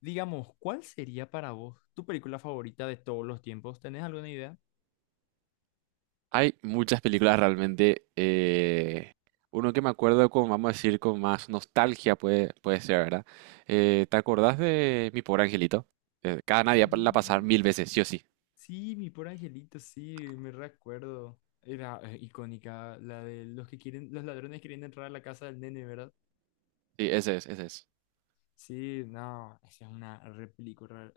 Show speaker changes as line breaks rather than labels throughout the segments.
Digamos, ¿cuál sería para vos tu película favorita de todos los tiempos? ¿Tenés alguna idea?
Hay muchas películas realmente. Uno que me acuerdo con, vamos a decir, con más nostalgia puede ser, ¿verdad? ¿Te acordás de Mi Pobre Angelito? Cada
Sí,
Navidad la pasar 1000 veces, sí o sí.
sí, mi pobre angelito, sí, me recuerdo. Era icónica la de los que quieren, los ladrones queriendo entrar a la casa del nene, ¿verdad?
Sí, ese es, ese es.
Sí, no, esa es una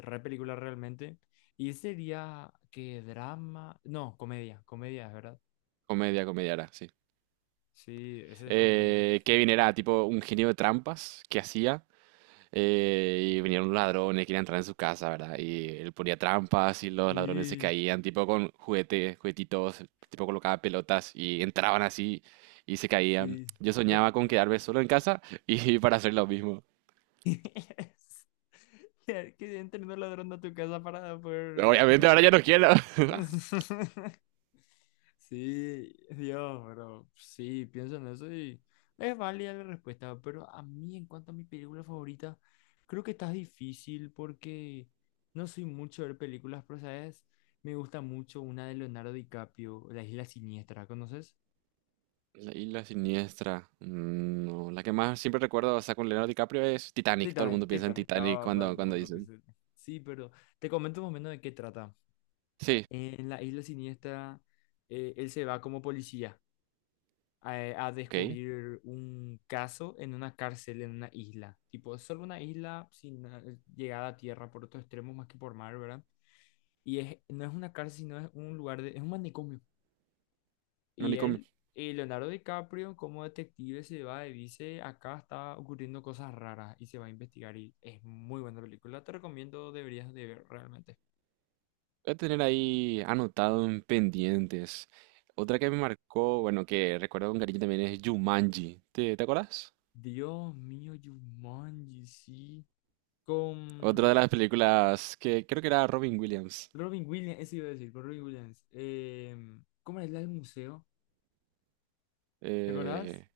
re película realmente. Y sería que drama, no, comedia, comedia, ¿verdad?
Comedia, comedia era, sí.
Sí, esa es comedia.
Kevin era tipo un genio de trampas que hacía. Y venían unos ladrones, querían entrar en su casa, ¿verdad? Y él ponía trampas y los ladrones se
Sí,
caían, tipo con juguetes, juguetitos, tipo colocaba pelotas y entraban así y se caían.
sí.
Yo soñaba con quedarme solo en casa y para hacer lo mismo.
Que entre un ladrón a tu casa para poder...
Obviamente ahora ya no quiero.
Sí, Dios, pero sí, pienso en eso y es válida la respuesta, pero a mí en cuanto a mi película favorita, creo que está difícil porque no soy mucho de ver películas, pero sabes, me gusta mucho una de Leonardo DiCaprio, La Isla Siniestra, ¿conoces?
La isla siniestra. No, la que más siempre recuerdo, o sea, con Leonardo DiCaprio es Titanic. Todo el
Titanic,
mundo piensa en
Titanic,
Titanic
todo el
cuando, cuando
mundo.
dicen.
Sí, pero te comento un momento de qué trata.
Sí,
En la isla siniestra, él se va como policía a
ok.
descubrir un caso en una cárcel, en una isla. Tipo, es solo una isla sin llegada a tierra por otros extremos más que por mar, ¿verdad? Y es, no es una cárcel, sino es un lugar de, es un manicomio.
No,
Y él, Leonardo DiCaprio, como detective, se va y dice, acá está ocurriendo cosas raras y se va a investigar. Y es muy buena película. Te recomiendo, deberías de ver realmente.
voy a tener ahí anotado en pendientes. Otra que me marcó, bueno, que recuerdo con cariño también es Jumanji. ¿Te acuerdas?
Dios mío, Jumanji, sí.
Otra de
Con
las películas que creo que era Robin Williams.
Robin Williams, eso iba a decir, con Robin Williams. ¿Cómo era el del museo? ¿Te acordás?
Eh,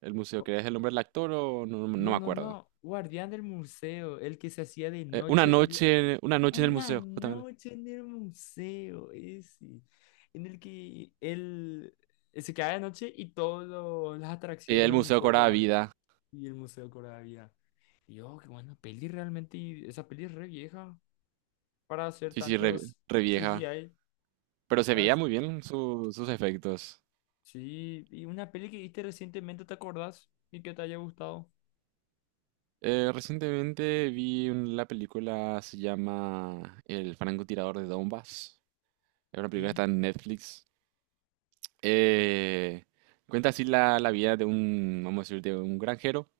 el museo,
O-
que es el nombre del actor o no, no
No,
me
no,
acuerdo.
no. Guardián del museo, el que se hacía de
Eh, una
noche y lo-
noche, una noche en el
una
museo, justamente.
noche en el museo, ese, en el que él se quedaba de noche y todas las atracciones
El
del
museo
museo
cobraba
cobraba
vida.
y el museo cobraba vida. Y yo, qué buena peli realmente, y esa peli es re vieja para hacer
Sí, sí, re,
tantos
re vieja.
CGI.
Pero se veía muy bien sus efectos.
Sí, y una peli que viste recientemente, ¿te acordás? Y que te haya gustado.
Recientemente vi la película, se llama El Francotirador de Donbass. Es una película que está
Sí.
en Netflix. Eh, Cuenta así la vida de un, vamos a decir, de un granjero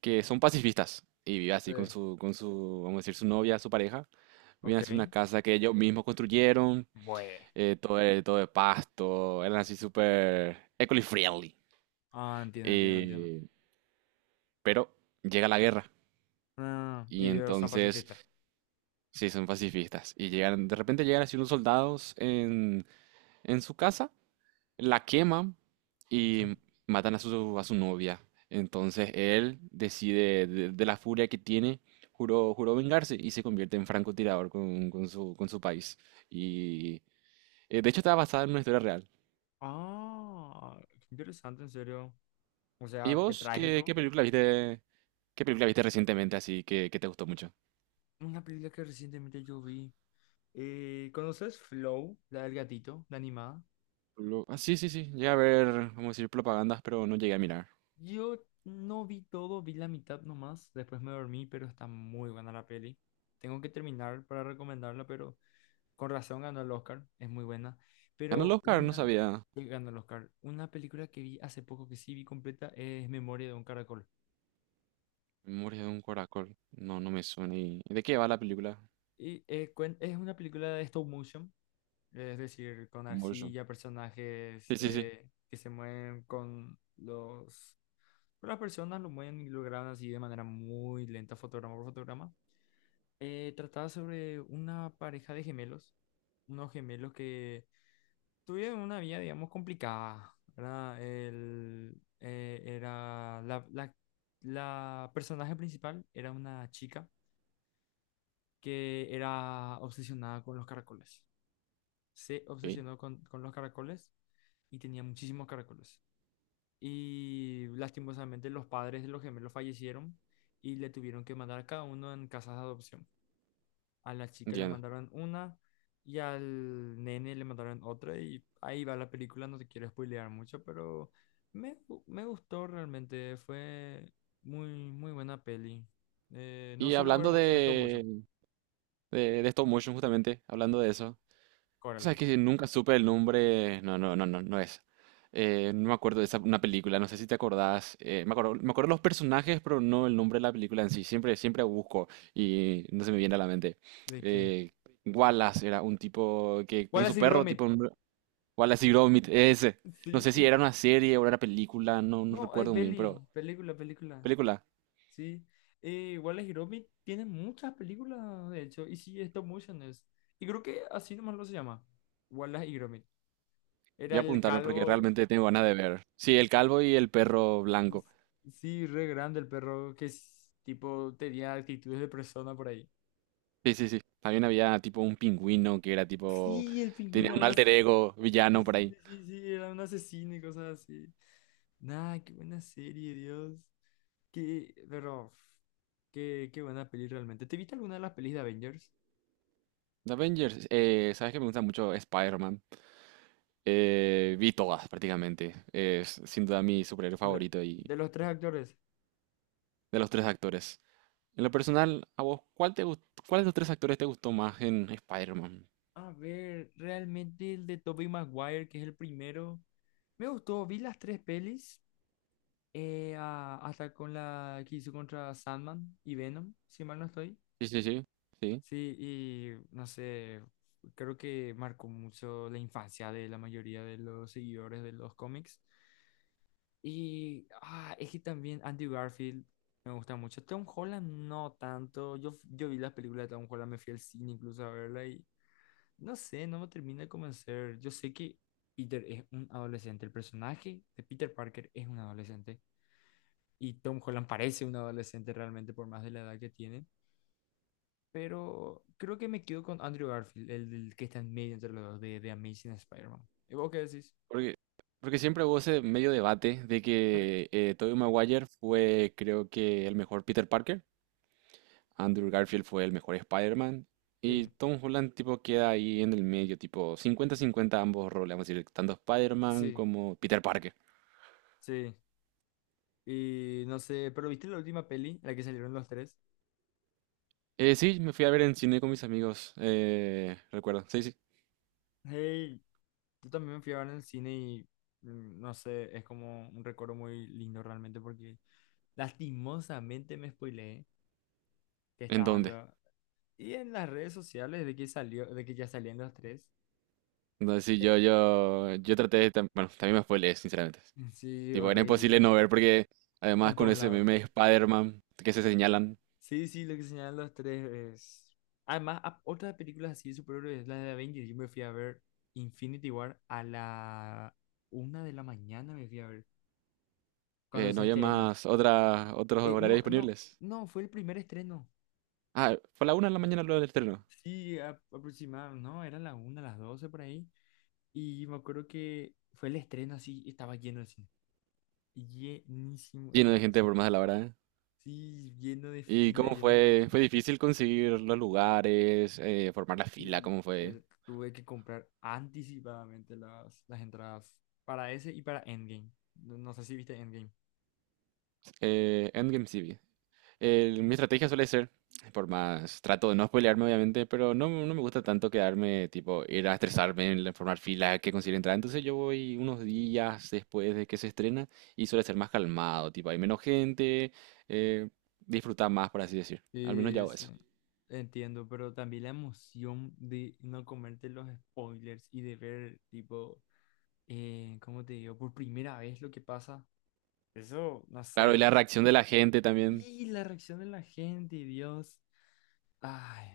que son pacifistas y vive así con
Sí.
su, vamos a decir, su novia, su pareja. Viven
Ok.
así en una casa que ellos mismos construyeron,
Bueno.
todo, todo de pasto, eran así súper eco-friendly.
Ah, entiendo, entiendo, entiendo.
Eh, pero llega la guerra
No, no, no. No. Y
y
ellos son
entonces
pacifistas.
sí, son pacifistas. Y llegan, de repente llegan así unos soldados en su casa, la queman
¿Qué?
y matan a su novia. Entonces él decide, de la furia que tiene, juró, juró vengarse y se convierte en francotirador con su país. Y de hecho está basada en una historia real.
Ah, qué interesante, en serio. O
¿Y
sea, qué
vos qué
trágico.
película viste, qué película viste recientemente así que te gustó mucho?
Una película que recientemente yo vi. ¿Conoces Flow, la del gatito, la animada?
Ah, sí, sí, sí, llegué a ver, vamos a decir, propagandas, pero no llegué a mirar.
Yo no vi todo, vi la mitad nomás. Después me dormí, pero está muy buena la peli. Tengo que terminar para recomendarla, pero con razón ganó el Oscar, es muy buena.
Ganó el
Pero
Oscar, no
una,
sabía.
ganó el Oscar. Una película que vi hace poco, que sí vi completa, es Memoria de un Caracol.
Memoria de un Caracol. No, no me suena. ¿Y de qué va la película?
Es una película de stop motion, es decir, con
Convulsion.
arcilla, personajes
Sí, sí, sí.
que se mueven con los... con las personas lo mueven y lo graban así de manera muy lenta, fotograma por fotograma. Trataba sobre una pareja de gemelos, unos gemelos que tuve una vida, digamos, complicada, ¿verdad? Era la personaje principal era una chica que era obsesionada con los caracoles. Se
Ok.
obsesionó con los caracoles y tenía muchísimos caracoles. Y lastimosamente los padres de los gemelos fallecieron y le tuvieron que mandar a cada uno en casas de adopción. A la chica le
Entiendo.
mandaron una y al nene le mandaron otra y ahí va la película, no te quiero spoilear mucho, pero me gustó realmente, fue muy, muy buena peli. No
Y
suelo ver
hablando
mucho de stop
de,
motion.
de stop motion, justamente, hablando de eso, o sea,
Coraline.
que nunca supe el nombre, no, no, no, no, no es. No me acuerdo de esa, una película, no sé si te acordás, me acuerdo, los personajes, pero no el nombre de la película en sí, siempre busco y no se me viene a la mente.
¿De qué?
Eh, Wallace era un tipo que con
Wallace
su
y
perro,
Gromit,
Wallace y Gromit, ese. No
sí,
sé si era
y...
una serie o era una película, no
No, es
recuerdo muy bien, pero
peli, película, película,
película.
sí. Wallace y Gromit tiene muchas películas, de hecho, y sí, stop motion es. Y creo que así nomás lo se llama, Wallace y Gromit.
Voy
Era
a
el
apuntarme porque
calvo.
realmente tengo ganas de ver. Sí, el calvo y el perro blanco.
Sí, re grande el perro que es, tipo tenía actitudes de persona por ahí.
Sí, sí, sí. También había tipo un pingüino que era tipo.
Sí, el pingüino
Tenía
era
un
una... as-
alter ego
Sí,
villano por
sí,
ahí.
sí, sí, sí, era un asesino y cosas así. Nah, qué buena serie, Dios. Qué, pero, qué, qué buena peli realmente. ¿Te viste alguna de las pelis de Avengers?
The Avengers, sabes que me gusta mucho Spider-Man. Vi todas prácticamente. Es sin duda mi superhéroe
Ve-
favorito y
De los tres actores.
de los tres actores. En lo personal, ¿a vos cuál de los tres actores te gustó más en Spider-Man?
A ver, realmente el de Tobey Maguire, que es el primero, me gustó. Vi las tres pelis. A- hasta con la que hizo contra Sandman y Venom, si mal no estoy.
Sí, sí, sí. Sí.
Sí, y no sé, creo que marcó mucho la infancia de la mayoría de los seguidores de los cómics. Y ah, es que también Andy Garfield me gusta mucho. Tom Holland no tanto. Yo vi las películas de Tom Holland, me fui al cine incluso a verla y no sé, no me termina de convencer. Yo sé que Peter es un adolescente, el personaje de Peter Parker es un adolescente, y Tom Holland parece un adolescente realmente por más de la edad que tiene. Pero creo que me quedo con Andrew Garfield, el que está en medio entre los dos de Amazing Spider-Man. ¿Y vos qué decís?
Porque, porque siempre hubo ese medio debate de que Tobey Maguire fue, creo que, el mejor Peter Parker, Andrew Garfield fue el mejor Spider-Man, y
Sí.
Tom Holland, tipo, queda ahí en el medio, tipo, 50-50 ambos roles, vamos a decir, tanto Spider-Man
Sí,
como Peter Parker.
sí. Y no sé, pero ¿viste la última peli, la que salieron los tres?
Sí, me fui a ver en cine con mis amigos, recuerdo, sí, sí.
Hey, yo también me fui a ver en el cine y mm, no sé, es como un recuerdo muy lindo realmente porque lastimosamente me spoileé que
¿En
estaban
dónde?
los... Y en las redes sociales de que salió, de que ya salían los tres,
Entonces, sí,
eh,
yo traté de, bueno, también me spoileé, sinceramente.
sí,
Tipo, era imposible
horrible.
no ver porque
En
además con
todos
ese
lados.
meme de Spider-Man que se señalan.
Sí, sí, lo que señalan los tres es... Además, a- otras películas así de superhéroes, es la de Avengers, yo me fui a ver Infinity War a la una de la mañana, me fui a ver, cuando
No
se
había
estrenó.
más otros horarios
No, no,
disponibles.
no, fue el primer estreno.
Ah, fue a la 1 de la mañana luego del estreno.
Sí, a- aproximadamente, no, era la una, las doce por ahí. Y me acuerdo que fue el estreno así, estaba lleno de cine. Llenísimo
Lleno de
estaba el
gente por
cine.
más de la hora, ¿eh?
Sí, lleno de
¿Y
fila,
cómo
lleno de
fue?
cosas.
¿Fue difícil conseguir los lugares, formar la fila?
Sí,
¿Cómo fue?
tuve que comprar anticipadamente las entradas para ese y para Endgame. No, no sé si viste Endgame.
Endgame sí vi. Mi estrategia suele ser, por más, trato de no spoilearme obviamente, pero no me gusta tanto quedarme, tipo, ir a estresarme formar filas que consigue entrar. Entonces yo voy unos días después de que se estrena y suele ser más calmado, tipo, hay menos gente, eh, disfruta más, por así decir. Al menos yo hago
Sí,
eso.
entiendo, pero también la emoción de no comerte los spoilers y de ver, tipo, ¿cómo te digo? Por primera vez lo que pasa. Eso, no
Claro, y la
sé.
reacción de la gente también.
Sí, la reacción de la gente, Dios. Ay,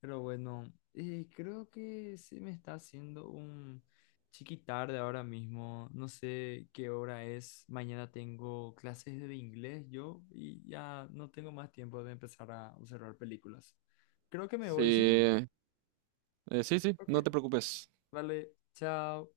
pero bueno, creo que se me está haciendo un chiqui tarde ahora mismo. No sé qué hora es. Mañana tengo clases de inglés yo y ya no tengo más tiempo de empezar a observar películas. Creo que me
Sí,
voy, ¿sí?
sí, sí,
Ok.
no te preocupes.
Vale, chao.